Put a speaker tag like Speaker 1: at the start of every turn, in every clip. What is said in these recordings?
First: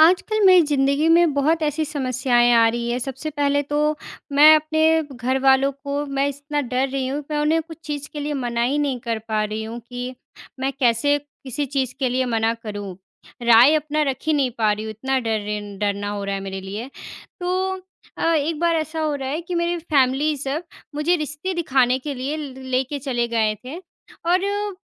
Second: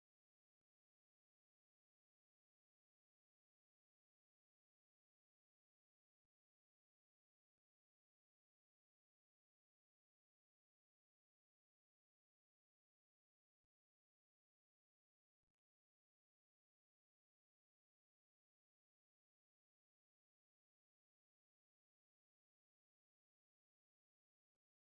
Speaker 1: आजकल मेरी ज़िंदगी में बहुत ऐसी समस्याएँ आ रही हैं। सबसे पहले तो ,मैं अपने घरवालों को मैं इस ना डर रही हूँ कि मैं उन्हें कुछ चीज़ के लिए मना ही नहीं कर पा रही हूँ कि, मैं कैसे किसी चीज के लिए मना करूँ। राय अपना रख ही नहीं पा रही हूँ, इतना डर रही न डरना हो रहा है मेरे लिए। तो अ, एक बार ऐसा हो रहा है कि मेरी फैमिली सब मुझे रिश्ते दिखाने के लिए ल लेके चले गए थे और म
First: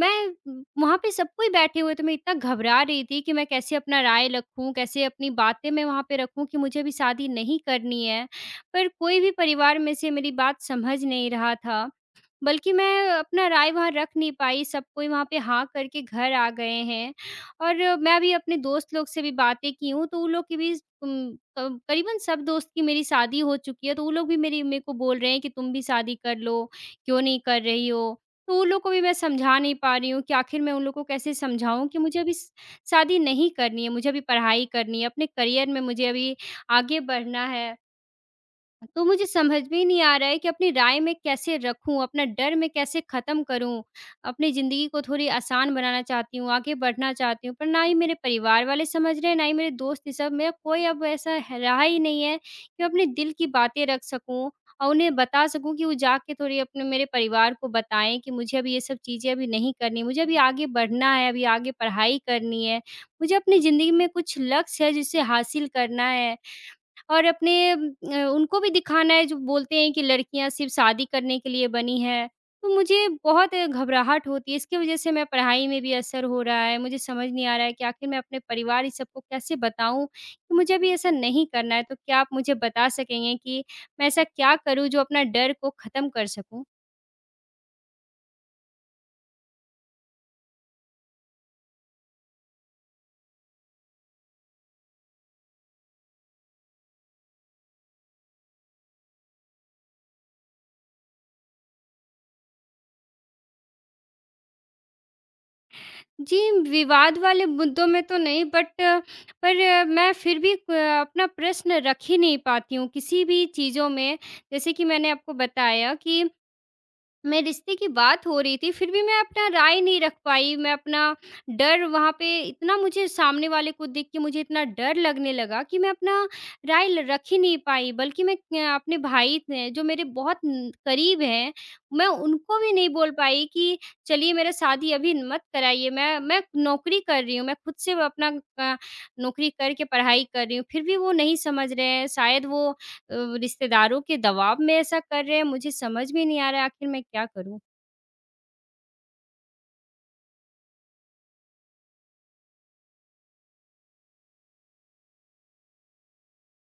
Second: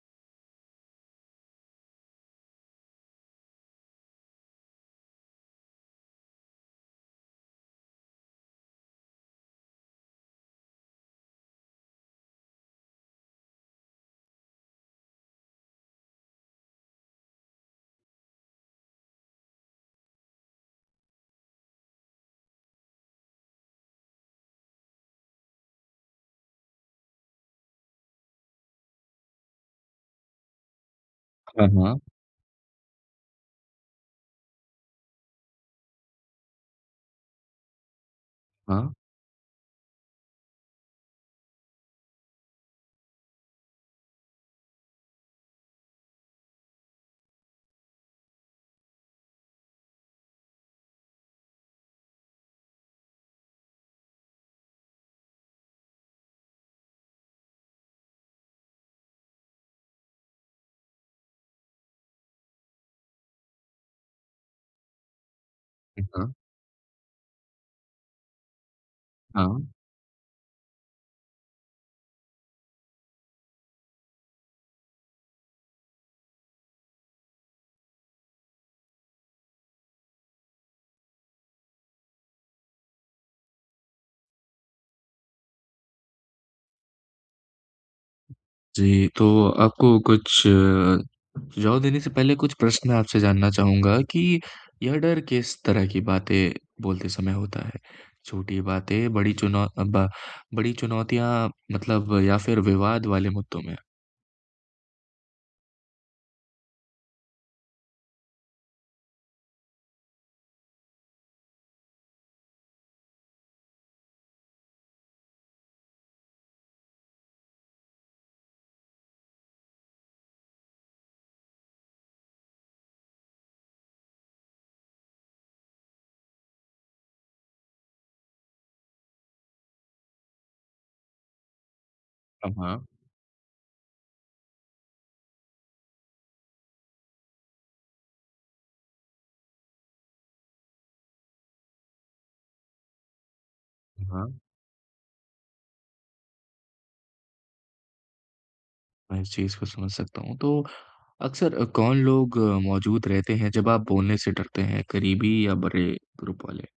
Speaker 1: मैं वहाँ पे सब कोई बैठे हुए थे। मैं इतना घबरा रही थी कि मैं कैसे अपना राय रखूँ, कैसे अपनी बातें मैं वहाँ पे रखूँ कि मुझे अभी शादी नहीं करनी है। पर कोई भी परिवार में से मेरी बात समझ नहीं रहा था, बल्कि मैं अपना राय वहाँ रख नहीं पाई। सब कोई वहाँ पे हाँ हाँ करके घर आ गए हैं। और मैं अभी अपने दोस्त लोग से भी बातें की हूँ तो ऊ लोगों की भी उम, क करीबन सब दोस्त की मेरी शादी हो चुकी है, तो ऊ लोग भी मेरी मेरे को बोल रहे हैं कि तुम भी शादी कर लो, क्यों नहीं कर रही हो? तो वो लोगों को भी मैं समझा नहीं पा रही हूँ कि आखिर मैं उन लोगों को कैसे
Speaker 2: हाँ,
Speaker 1: समझाऊँ कि
Speaker 2: हाँ।
Speaker 1: मुझे अभी श शादी नहीं करनी है। मुझे अभी पढ़ाई करनी है अपने करियर में मुझे अभी आगे बढ़ना है।
Speaker 2: हाँ।
Speaker 1: तो मुझे समझ में ही नहीं आ रहा है कि अपनी राय मैं कैसे रखूँ? अपना डर मैं कैसे खत्म करूँ? अपनी जिंदगी को थोड़ी आसान बनाना चाहती हूँ, आगे बढ़ना चाहती हूँ। पर ना ही मेरे परिवार वाले समझ रहे हैं, ना ही मेरे दोस्त, ये सब मेंरा कोई अब ऐसा ह रहा ही नहीं है कि अपने दिल की बातें रख सकूँ और उन्हें बता सकूँ कि वो जाके थोड़ी अपने मेरे परिवार को बताएँ कि मुझे अभी ये सब चीजें अभी नहीं करनी है, मुझे अभी आगे बढ़ना है, अभी आगे पढ़ाई करनी है। मुझे अपनी जिंदगी में कुछ लक्ष्य है, जिसे हासिल करना
Speaker 2: जी, हाँ।
Speaker 1: है और अपने म अ, उनको भी दिखाना है जो
Speaker 2: हाँ।
Speaker 1: बोलते हैं कि लड़कियाँ सिर्फ शादी करने के लिए बनी हैं। तो मुझे बहुत घबराहट होती है, इसकी वजह से मैं पढ़ाई में भी असर हो रहा है। मुझे समझ नहीं आ रहा है कि आखिर मैं अपने परिवार इस सबको कैसे बताऊँ कि मुझे अभी ऐसा नहीं करना है। तो क्या आप मुझे बता सकेंगे कि मैं ऐसा क्या करूँ जो अपना डर को खत्म कर सकूँ?
Speaker 2: जी, तो आपको कुछ अ, सुझाव देने से पहले कुछ प्रश्न आपसे जानना चाहूँगा कि यह डर किस तरह की बातें बोलते समय होता है, छोटी बातें, बड़ी चुनौ अ, ब बड़ी चुनौतियाँ मतलब, या फिर विवाद वाले मुद्दों में?
Speaker 1: जी, म विवाद वाले मुद्दों में तो नहीं बट, पर मैं फिर भी प अपना प्रश्न रख ही नहीं पाती हूँ किसी भी चीज़ों में। जैसे कि मैंने आपको बताया कि मेरे रिश्ते की बात हो रही थी, फिर भी मैं अपना राय नहीं रख पाई। मैं अपना डर वहाँ पे इतना मुझे सामने वाले को देख के मुझे इतना डर लगने लगा कि मैं अपना राय ल रख ही नहीं पाई, बल्कि मैं क्य अपने भाई थे जो मेरे बहुत उम, करीब हैं, मैं
Speaker 2: हाँ,
Speaker 1: उनको भी
Speaker 2: हाँ।
Speaker 1: नहीं बोल पाई कि चलिए, मेरा शादी अभी मत कराइए, मैं मैं नौकरी कर रही हूँ, मैं खुद से व अपना क नौकरी करके पढ़ाई कर रही हूँ। फिर भी वो नहीं समझ रहे हैं शायद वो अव रिश्तेदारों के
Speaker 2: हाँ, हाँ।
Speaker 1: दबाव में ऐसा कर रहे हैं। मुझे समझ में नहीं आ रहा, आखिर मैं क्या करूँ?
Speaker 2: मैं इस चीज़ को समझ सकता हूँ। तो अक्सर अ, कौन लोग मौजूद रहते हैं जब आप बोलने से डरते हैं, क़रीबी या बड़े ग्रुप वाले?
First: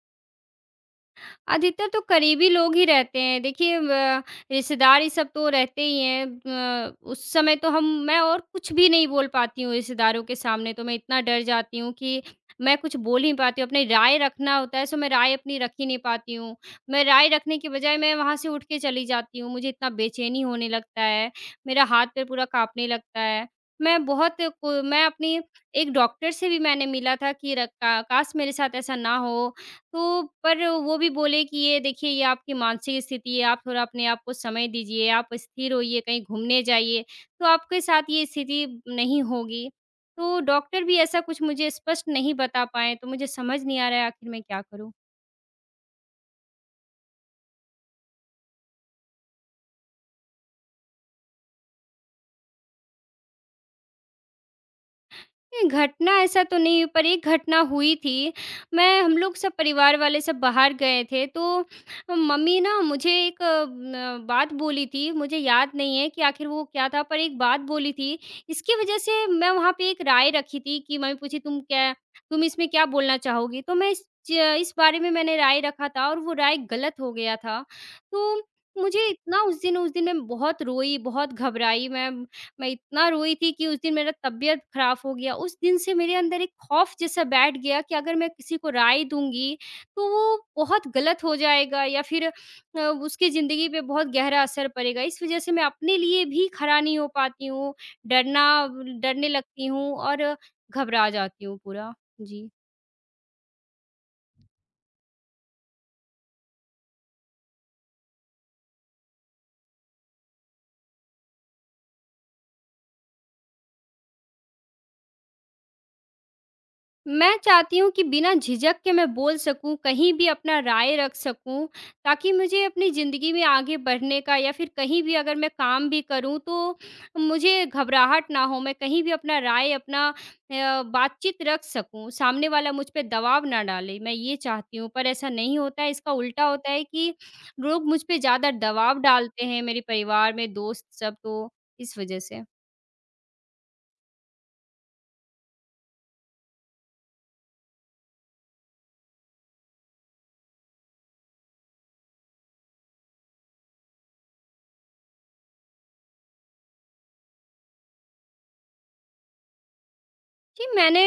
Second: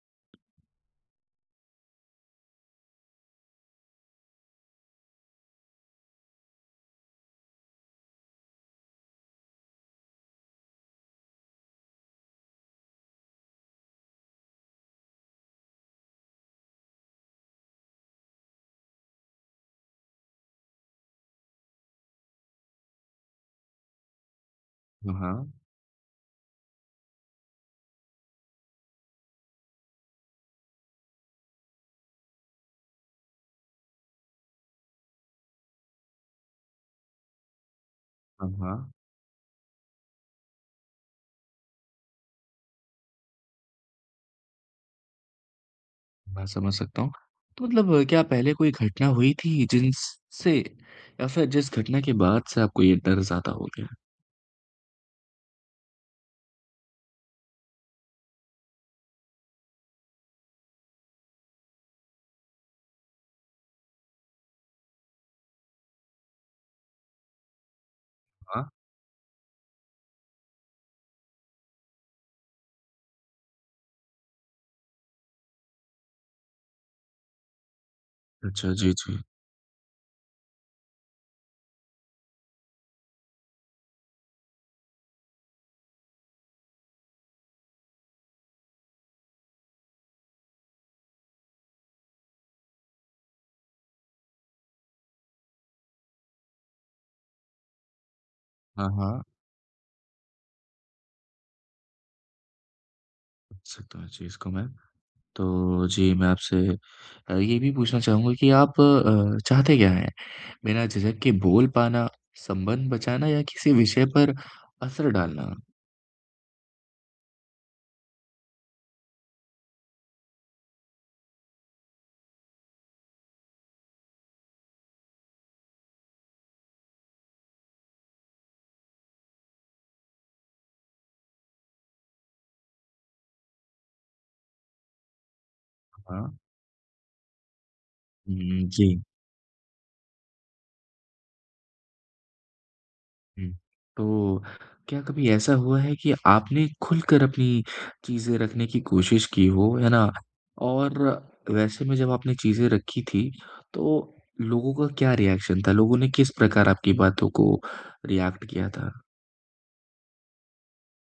Speaker 1: अधिकतर तो क़रीबी लोग ही रहते हैं। देखिए ब रिश्तेदार ये सब तो रहते ही हैं ब उस समय तो हम मैं और कुछ भी नहीं बोल पाती हूँ रिश्तेदारों के सामने तो मैं इतना डर जाती हूँ कि मैं कुछ बोल ही पाती हूँ, अपनी राय रखना होता है सो मैं राय अपनी रख ही नहीं पाती हूँ। मैं राय रखने की बजाय मैं वहाँ से उठके चली जाती हूँ, मुझे इतना बेचैनी होने लगता है, मेरा हाथ-पैर पूरा काँपने लगता है। मैं बहुत को मैं
Speaker 2: हाँ,
Speaker 1: अपनी
Speaker 2: हाँ।
Speaker 1: एक डॉक्टर से भी मैंने मिला था कि र का काश! मेरे साथ ऐसा ना हो। तो पर वो भी बोले कि, "ये देखिए, ये आपकी मानसिक स्थिति है, आप थोड़ा अपने आप को समय दीजिए, आप स्थिर होइए, कहीं घूमने जाइए, तो आपके साथ ये
Speaker 2: हाँ,
Speaker 1: स्थिति
Speaker 2: हाँ।
Speaker 1: नहीं होगी।" तो डॉक्टर भी ऐसा कुछ मुझे स्पष्ट नहीं बता पाए, तो मुझे समझ नहीं आ रहा आख़िर मैं क्या करूँ।
Speaker 2: मैं समझ सकता हूँ। तो मतलब क्या पहले कोई घटना हुई थी जिन स से या फिर जिस घटना के बाद से आपको ये डर ज़्यादा हो गया?
Speaker 1: नहीं, घटना ऐसा तो नहीं, पर एक घटना हुई थी। मैं हम लोग सब परिवार वाले सब बाहर गए थे, तो मम्मी ना मुझे एक अम, अ, बात बोली थी, मुझे याद नहीं है कि आखिर वो क्या था, पर एक बात बोली थी।
Speaker 2: हाँ।
Speaker 1: इसकी वजह से मैं वहाँ पे एक राय रखी थी कि मम्मी पूछी, "तुम क्या तुम इसमें क्या बोलना चाहोगी?" तो मैं इस ज इस बारे में मैंने राय रखा था और वो राय गलत हो गया था। तो
Speaker 2: अच्छा, जी,
Speaker 1: मुझे
Speaker 2: जी।
Speaker 1: इतना उस दिन उस दिन मैं बहुत रोई, बहुत घबराई मैं, मैं इतना रोई थी कि उस दिन मेरा तबीयत खराब हो गया। उस दिन से मेरे अंदर एक खौफ़ जैसा बैठ गया कि अगर मैं किसी को राय दूँगी, तो वो बहुत गलत हो जाएगा या फिर अ, उसकी ज़िंदगी पे बहुत गहरा असर पड़ेगा। इस वजह से मैं अपने लिए भी खड़ा नहीं हो पाती हूँ, डरना व
Speaker 2: हाँ, हाँ।
Speaker 1: डरने लगती हूँ और अ, घबरा जाती हूँ पूरा। जी।
Speaker 2: सकता हूँ इस चीज़ को मैं। तो जी, मैं आपसे अ, ये भी पूछना चाहूँगा कि आप अ, चाहते क्या हैं, बिना झिझक के बोल पाना, संबंध बचाना या किसी विषय पर असर डालना?
Speaker 1: मैं चाहती हूँ कि बिना झिझक के मैं बोल सकूँ, कहीं भी अपना राय रख सकूँ, ताकि मुझे अपनी ज़िंदगी में आगे बढ़ने का या फिर कहीं भी अगर मैं काम भी करूँ, तो मुझे घबराहट ना हो। मैं कहीं भी अपना राय, अपना अ, बातचीत रख सकूँ, सामने वाला मुझ पे दबाव ना डाले, मैं ये चाहती हूँ। पर ऐसा नहीं होता है, इसका
Speaker 2: हाँ।
Speaker 1: उल्टा होता है कि लोग मुझ पे
Speaker 2: हुँ,
Speaker 1: ज़्यादा
Speaker 2: हुँ,
Speaker 1: दबाव
Speaker 2: जी।
Speaker 1: डालते हैं, मेरे परिवार में, दोस्त सब तो, इस वजह से।
Speaker 2: हुँ, तो क्या कभी ऐसा हुआ है कि आपने खुलकर अपनी चीज़ें रखने की कोशिश की हो, है ना? और वैसे में जब आपने चीज़ें रखी थीं, तो लोगों का क्या रिएक्शन था, लोगों ने किस प्रकार आपकी बातों को रिएक्ट किया था?
Speaker 1: जी, मैंने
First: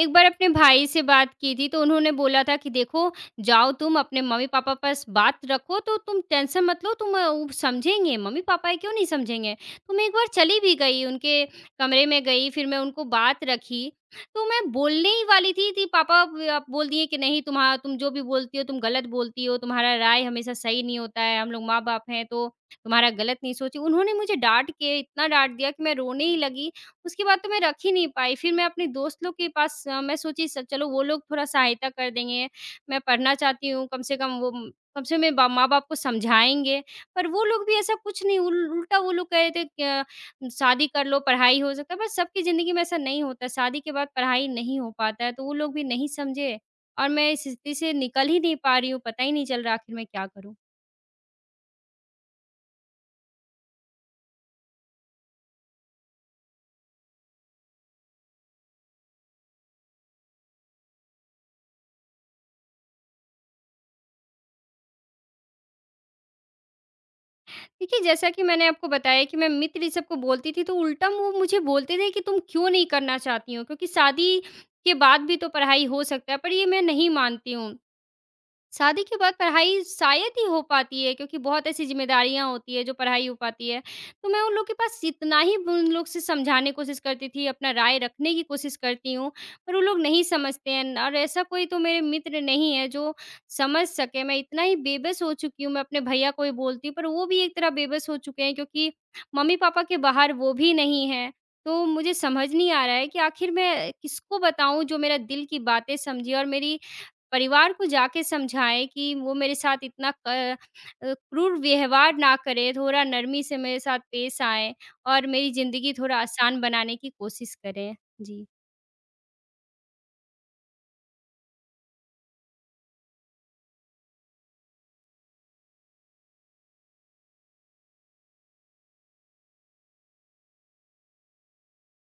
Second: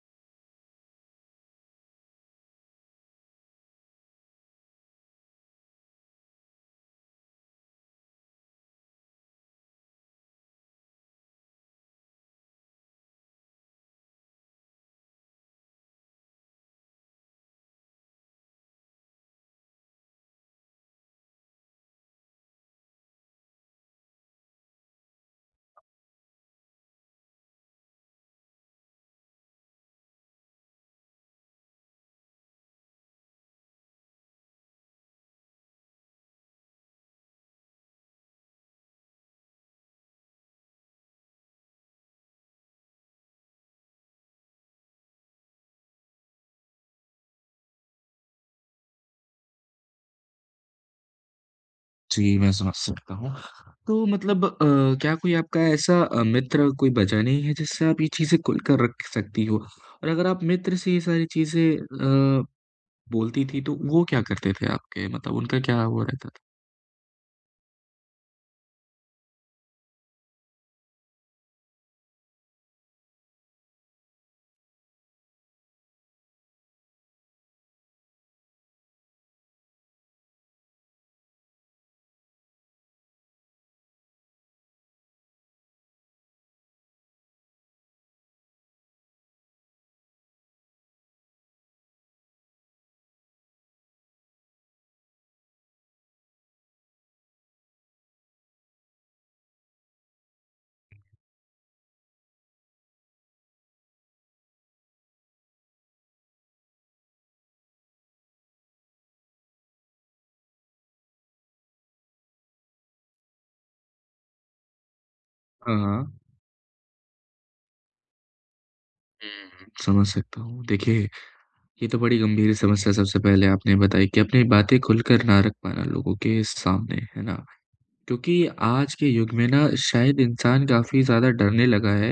Speaker 1: एक बार अपने भाई से बात की थी, तो उन्होंने बोला था कि, "देखो, जाओ तुम, अपने मम्मी-पापा पास बात रखो, तो तुम टेंशन मत लो तुम अ उ समझेंगे, मम्मी-पापा हैं, क्यों नहीं समझेंगे।" तो मैं एक बार चली भी गई, उनके कमरे में गई, फिर मैं उनको बात रखी। तो मैं बोलने ही वाली थी, थी पापा ब अ, बोल दिए कि, "नहीं, तुम्हा तुम जो भी बोलती हो, तुम गलत बोलती हो। तुम्हारा राय हमेशा सही नहीं होता है। हम लोग माँ-बाप हैं, तो तुम्हारा गलत नहीं सोचे" उन्होंने मुझे डाँट के इतना डाँट दिया कि मैं रोने ही लगी, उसके बाद तो मैं रख ही नहीं पाई। फिर मैं अपने दोस्तों लोग के पास अ, मैं सोची स चलो, वो लोग थोड़ा सहायता कर देंगे। मैं पढ़ना चाहती हूँ, कम से कम वो म कम से कम मेरे बा माँ-बाप को समझाएँगे। पर वो लोग भी ऐसा कुछ नहीं, उल उल्टा वो लोग कह रहे थे अ, "शादी कर लो, पढ़ाई हो सकता है।" पर सबकी ज़िंदगी में ऐसा नहीं होता, शादी के बाद पढ़ाई नहीं हो पाता है। तो वो लोग भी नहीं समझे, और मैं इस स्थिति से निकल ही नहीं पा रही हूँ, पता ही नहीं चल रहा, आखिर मैं क्या करूँ।
Speaker 2: जी, मैं समझ सकता हूँ, तो मतलब अ, क्या कोई आपका ऐसा अ, मित्र कोई बचा नहीं है जिससे आप ये चीज़ें खुलकर रख सकती हो? और अगर आप मित्र से ये सारी चीज़ें अ, बोलती थीं, तो वो क्या करते थे आपके, मतलब उनका क्या वो रहता था?
Speaker 1: देखिए, जैसा कि मैंने आपको बताया कि मैं मित्र इ, सब को बोलती थी, तो उल्टा मुँह मुझे बोलते थे कि, "तुम क्यों नहीं करना चाहती हो, क्योंकि शादी के बाद भी तो पढ़ाई हो सकता है।" पर ये मैं नहीं मानती हूँ, शादी के बाद पढ़ाई शायद ही हो पाती है क्योंकि बहुत ऐसी ज़िम्मेदारियाँ होती हैं जो पढ़ाई हो पाती है। तो मैं उन लोग के पास जितना ही उन लोगों से समझाने कोशिश करती थी, अपना राय रखने की कोशिश करती हूँ, पर वो लोग नहीं समझते हैं, न और ऐसा कोई तो मेरे मित्र नहीं है जो समझ सके। मैं इतना ही बेबस हो चुकी हूँ, मैं अपने भईया को ही बोलती, पर वो भी एक तरह बेबस हो चुके हैं, क्योंकि मम्मी-पापा के बाहर वो भी नहीं हैं। तो मुझे समझ नहीं आ रहा है कि आखिर मैं किसको बताऊँ जो मेरा दिल की बातें समझे और मेरी परिवार को जाके समझाएँ कि वो मेरे साथ इतना क अ, क्रूर व्यवहार ना करें, थोड़ा नरमी से मेरे साथ पेश आएँ, और मेरी
Speaker 2: हाँ,
Speaker 1: ज़िंदगी थोड़ा
Speaker 2: हाँ।
Speaker 1: आसान बनाने की कोशिश करें। जी।
Speaker 2: हुँ, समझ सकता हूँ। देखिए, ये तो बड़ी गंभीर समस्या सबसे पहले आपने बताई कि अपनी बातें खुलकर ना रख पाना लोगों के सामने, है ना। क्योंकि आज के युग में ना शायद इंसान काफ़ी ज़्यादा डरने लगा है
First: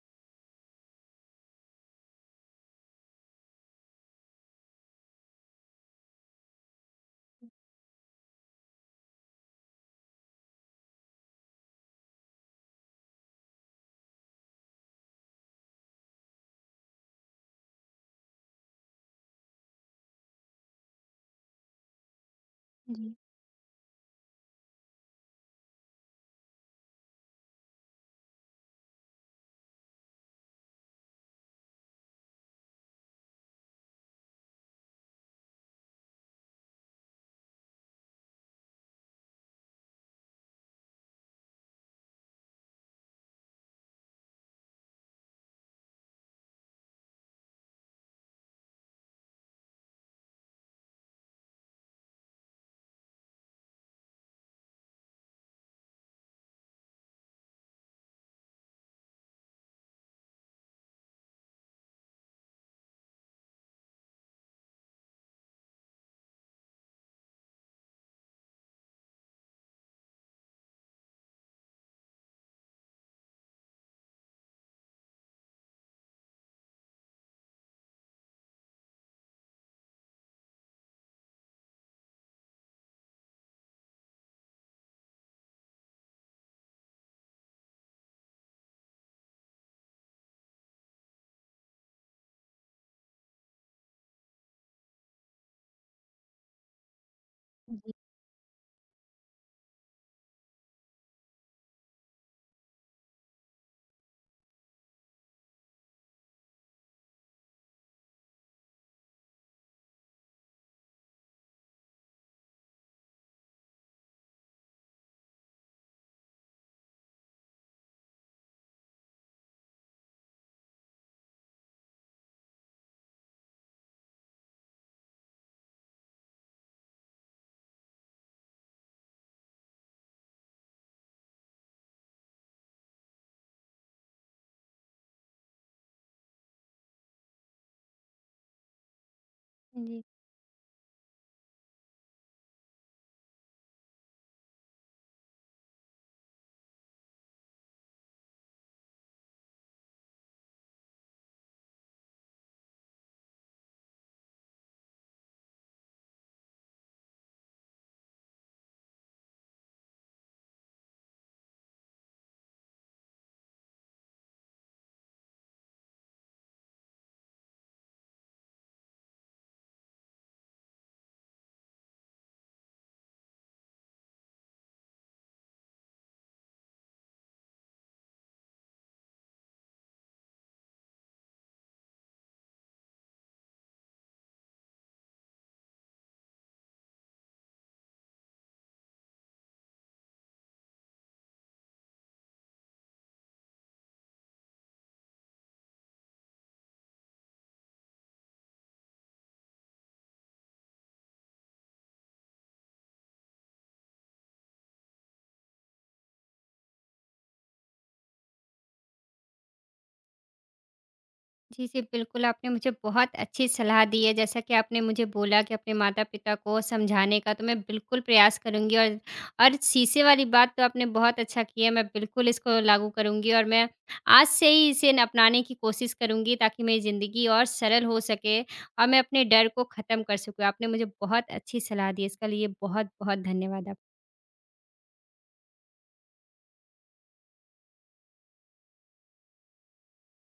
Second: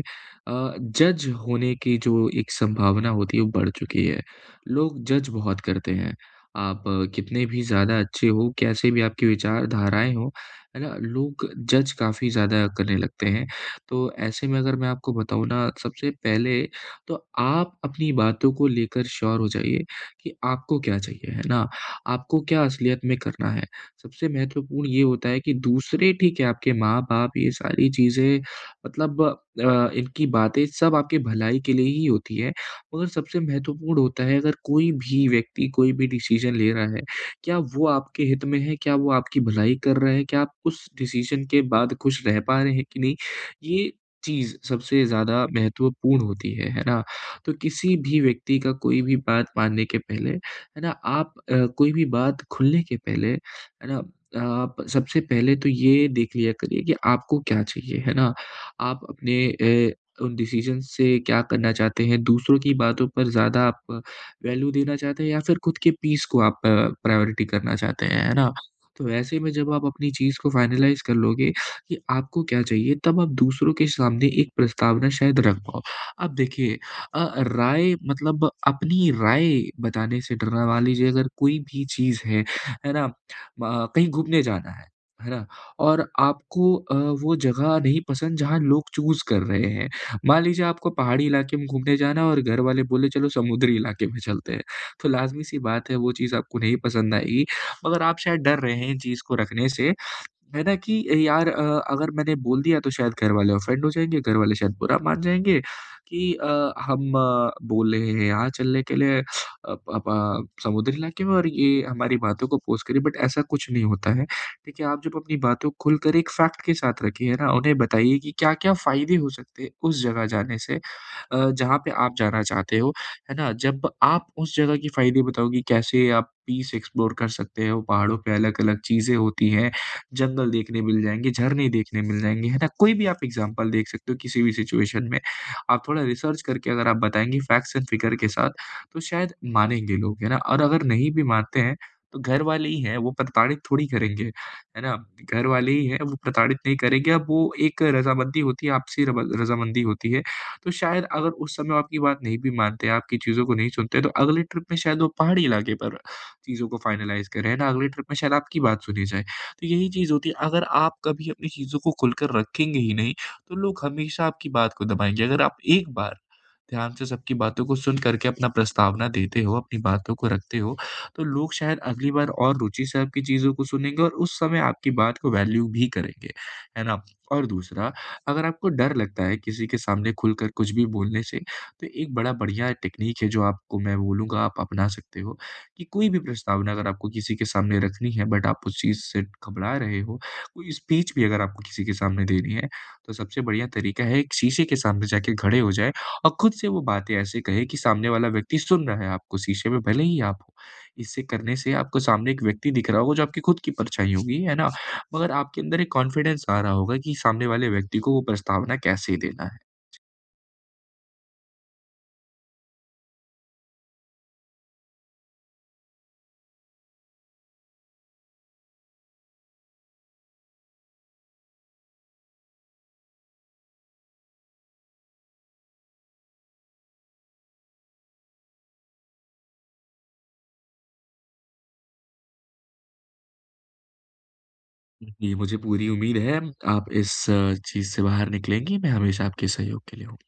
Speaker 2: अ, जज होने की जो एक संभावना होती है, वो बढ़ चुकी है, लोग जज बहुत करते हैं। आप कितने भी ज़्यादा अच्छे हो, कैसे भी आपकी विचारधाराएँ हों, है ना, लोग जज काफ़ी ज़्यादा करने लगते हैं। तो ऐसे में अगर मैं आपको बताऊँ ना, सबसे पहले तो आप अपनी बातों को लेकर श्योर हो जाइए कि आपको क्या चाहिए, है ना, आपको क्या असलियत
Speaker 1: जी।
Speaker 2: में करना है। सबसे महत्वपूर्ण ये होता है कि दूसरे, ठीक है, आपके माँ-बाप, ये सारी चीज़ें मतलब अ, इनकी बातें सब आपकी भलाई के लिए ही होती है, मगर सबसे महत्वपूर्ण होता है अगर कोई भी व्यक्ति कोई भी डिसीज़न ले रहा है, क्या वो आपके हित में है, क्या वो आपकी भलाई कर रहा है, क्या आप उस डिसीज़न के बाद खुश रह पा रहे हैं कि नहीं, ये चीज़ सबसे ज़्यादा महत्वपूर्ण होती है, है ना। तो किसी भी व्यक्ति का कोई भी बात मानने के पहले, है ना, आप अ, कोई भी बात खुलने के पहले, है ना, आप सबसे पहले तो ये देख लिया करिए कि आपको क्या चाहिए, है ना। आप अपने अ, उन डिसिज़न्स से क्या करना चाहते हैं, दूसरों की बातों पर ज़्यादा आप वैल्यू देना चाहते हैं या फिर खुद के पीस को आप अ, प्रायॉरिटी करना चाहते हैं, है ना। तो ऐसे में जब आप अपनी चीज़ को फ़ाइनलाइज़ कर लोगे कि आपको क्या चाहिए, तब आप दूसरों के सामने एक प्रस्तावना शायद रख पाओ। अब देखिए अ, राय मतलब अपनी राय बताने से डरना मान लीजिए अगर कोई भी चीज़ है, है ना, म कहीं घूमने जाना है, है ना, और आपको अ, वो जगह नहीं पसंद जहाँ लोग चूज़ कर रहे हैं। मान लीजिए आपको पहाड़ी इलाके में घूमने जाना है और घरवाले बोले, "चलो, समुद्री इलाके में चलते हैं।" तो लाज़मी-सी बात है, वो चीज़ आपको नहीं पसंद आएगी।
Speaker 1: जी।
Speaker 2: मगर आप शायद डर रहे हैं इन चीज़ को रखने से, है ना, कि यार अ, अगर मैंने बोल दिया, तो शायद घरवाले ऑफेन्ड हो जाएँगे, घरवाले शायद बुरा मान जाएँगे कि अ, "हम बोल रहे हैं यहाँ चलने के लिए अप अप अ, समुद्री इलाके में और ये हमारी बातों को ऑपोज़ कर रही है।" बट ऐसा कुछ नहीं होता है। देखिए, आप जब अपनी बातों खुलकर एक फ़ैक्ट के साथ रखी है ना, उन्हें बताइए कि क्या-क्या फायदे हो सकते हैं उस जगह जाने से अ, जहाँ पे आप जाना चाहते हो, है ना। जब आप उस जगह की फायदे बताओगी, कैसे आप पीस एक्सप्लोर कर सकते हैं, वो पहाड़ों पे अलग-अलग चीज़ें होती हैं, जंगल देखने मिल जाएँगे, झरने देखने मिल जाएँगे, है ना, कोई भी आप एग्ज़ाम्पल देख सकते हो, किसी भी सिचुएशन में। आप थोड़ा रिसर्च करके अगर आप बताएँगे फ़ैक्ट्स एण्ड फिगर के साथ, तो शायद मानेंगे
Speaker 1: जी।
Speaker 2: लोग, है ना। और अगर नहीं भी मानते हैं, तो घरवाले ही हैं, वो प्रताड़ित थोड़ी करेंगे, है ना। घरवाले ही हैं, वो प्रताड़ित नहीं करेंगे, अब वो एक रज़ामंदी होती है, आपसी रबा रज़ामंदी होती है। तो शायद अगर उस समय वो आपकी बात नहीं भी मानते हैं, आपकी चीज़ों को नहीं सुनते हैं, तो अगले ट्रिप में शायद वो पहाड़ी इलाके पर चीज़ों को फ़ाइनलाइज़ करें, है ना, अगले ट्रिप में शायद आपकी बात सुनी जाए। तो यही चीज़ होती, अगर आप कभी अपनी चीज़ों को खुलकर रखेंगे ही नहीं, तो लोग हमेशा आपकी बात को दबाएँगे। अगर आप एक बार ध्यान से सबकी बातों को सुन करके अपना प्रस्तावना देते हो, अपनी बातों को रखते हो, तो लोग शायद अगली बार और रुचि से आपकी चीज़ों को सुनेंगे और उस समय आपकी बात को वैल्यू भी करेंगे, है ना। और दूसरा, अगर आपको डर लगता है किसी के सामने खुलकर कुछ भी बोलने से, तो एक बड़ा बढ़िया टेक्नीक है जो आपको मैं बोलूँगा आप अपना सकते हो, कि कोई भी प्रस्तावना अगर आपको किसी के सामने रखनी है बट आप उस चीज़ से घबरा रहे हो, कोई स्पीच भी अगर आपको किसी के सामने देनी है, तो सबसे बढ़िया तरीका है, एक शीशे के सामने जाके खड़े हो जाएँ और खुद से वो बातें ऐसे कहें कि सामने वाला व्यक्ति सुन रहा है आपको, शीशे में भले ही आप हो। इसे करने से आपको सामने एक व्यक्ति दिख रहा होगा जो आपकी खुद की परछाई होगी, है ना। मगर आपके अंदर एक कॉन्फिडेंस आ रहा होगा कि सामने वाले व्यक्ति को वो प्रस्तावना कैसे देना है। जी।
Speaker 1: जी, जी, बिल्कुल, आपने मुझे बहुत अच्छी सलाह दी है। जैसा कि आपने मुझे बोला कि अपने माता-पिता को समझाने का, तो मैं बिल्कुल प्रयास करूँगी। और, और शीशे वाली बात तो आपने बहुत अच्छा किया, मैं बिल्कुल इसको लागू करूँगी और मैं आज से ही इसे ना अपनाने की कोशिश करूँगी ताकि मेरी जिंदगी और सरल हो सके और मैं अपने डर को खत्म कर सकूँ। आपने मुझे बहुत अच्छी सलाह दी, इसका लिए बहुत बहुत धन्यवाद आप
Speaker 2: जी, मुझे पूरी उम्मीद है, आप इस अ, चीज़ से बाहर निकलेंगी। मैं हमेशा आपके सहयोग के लिए हूँ।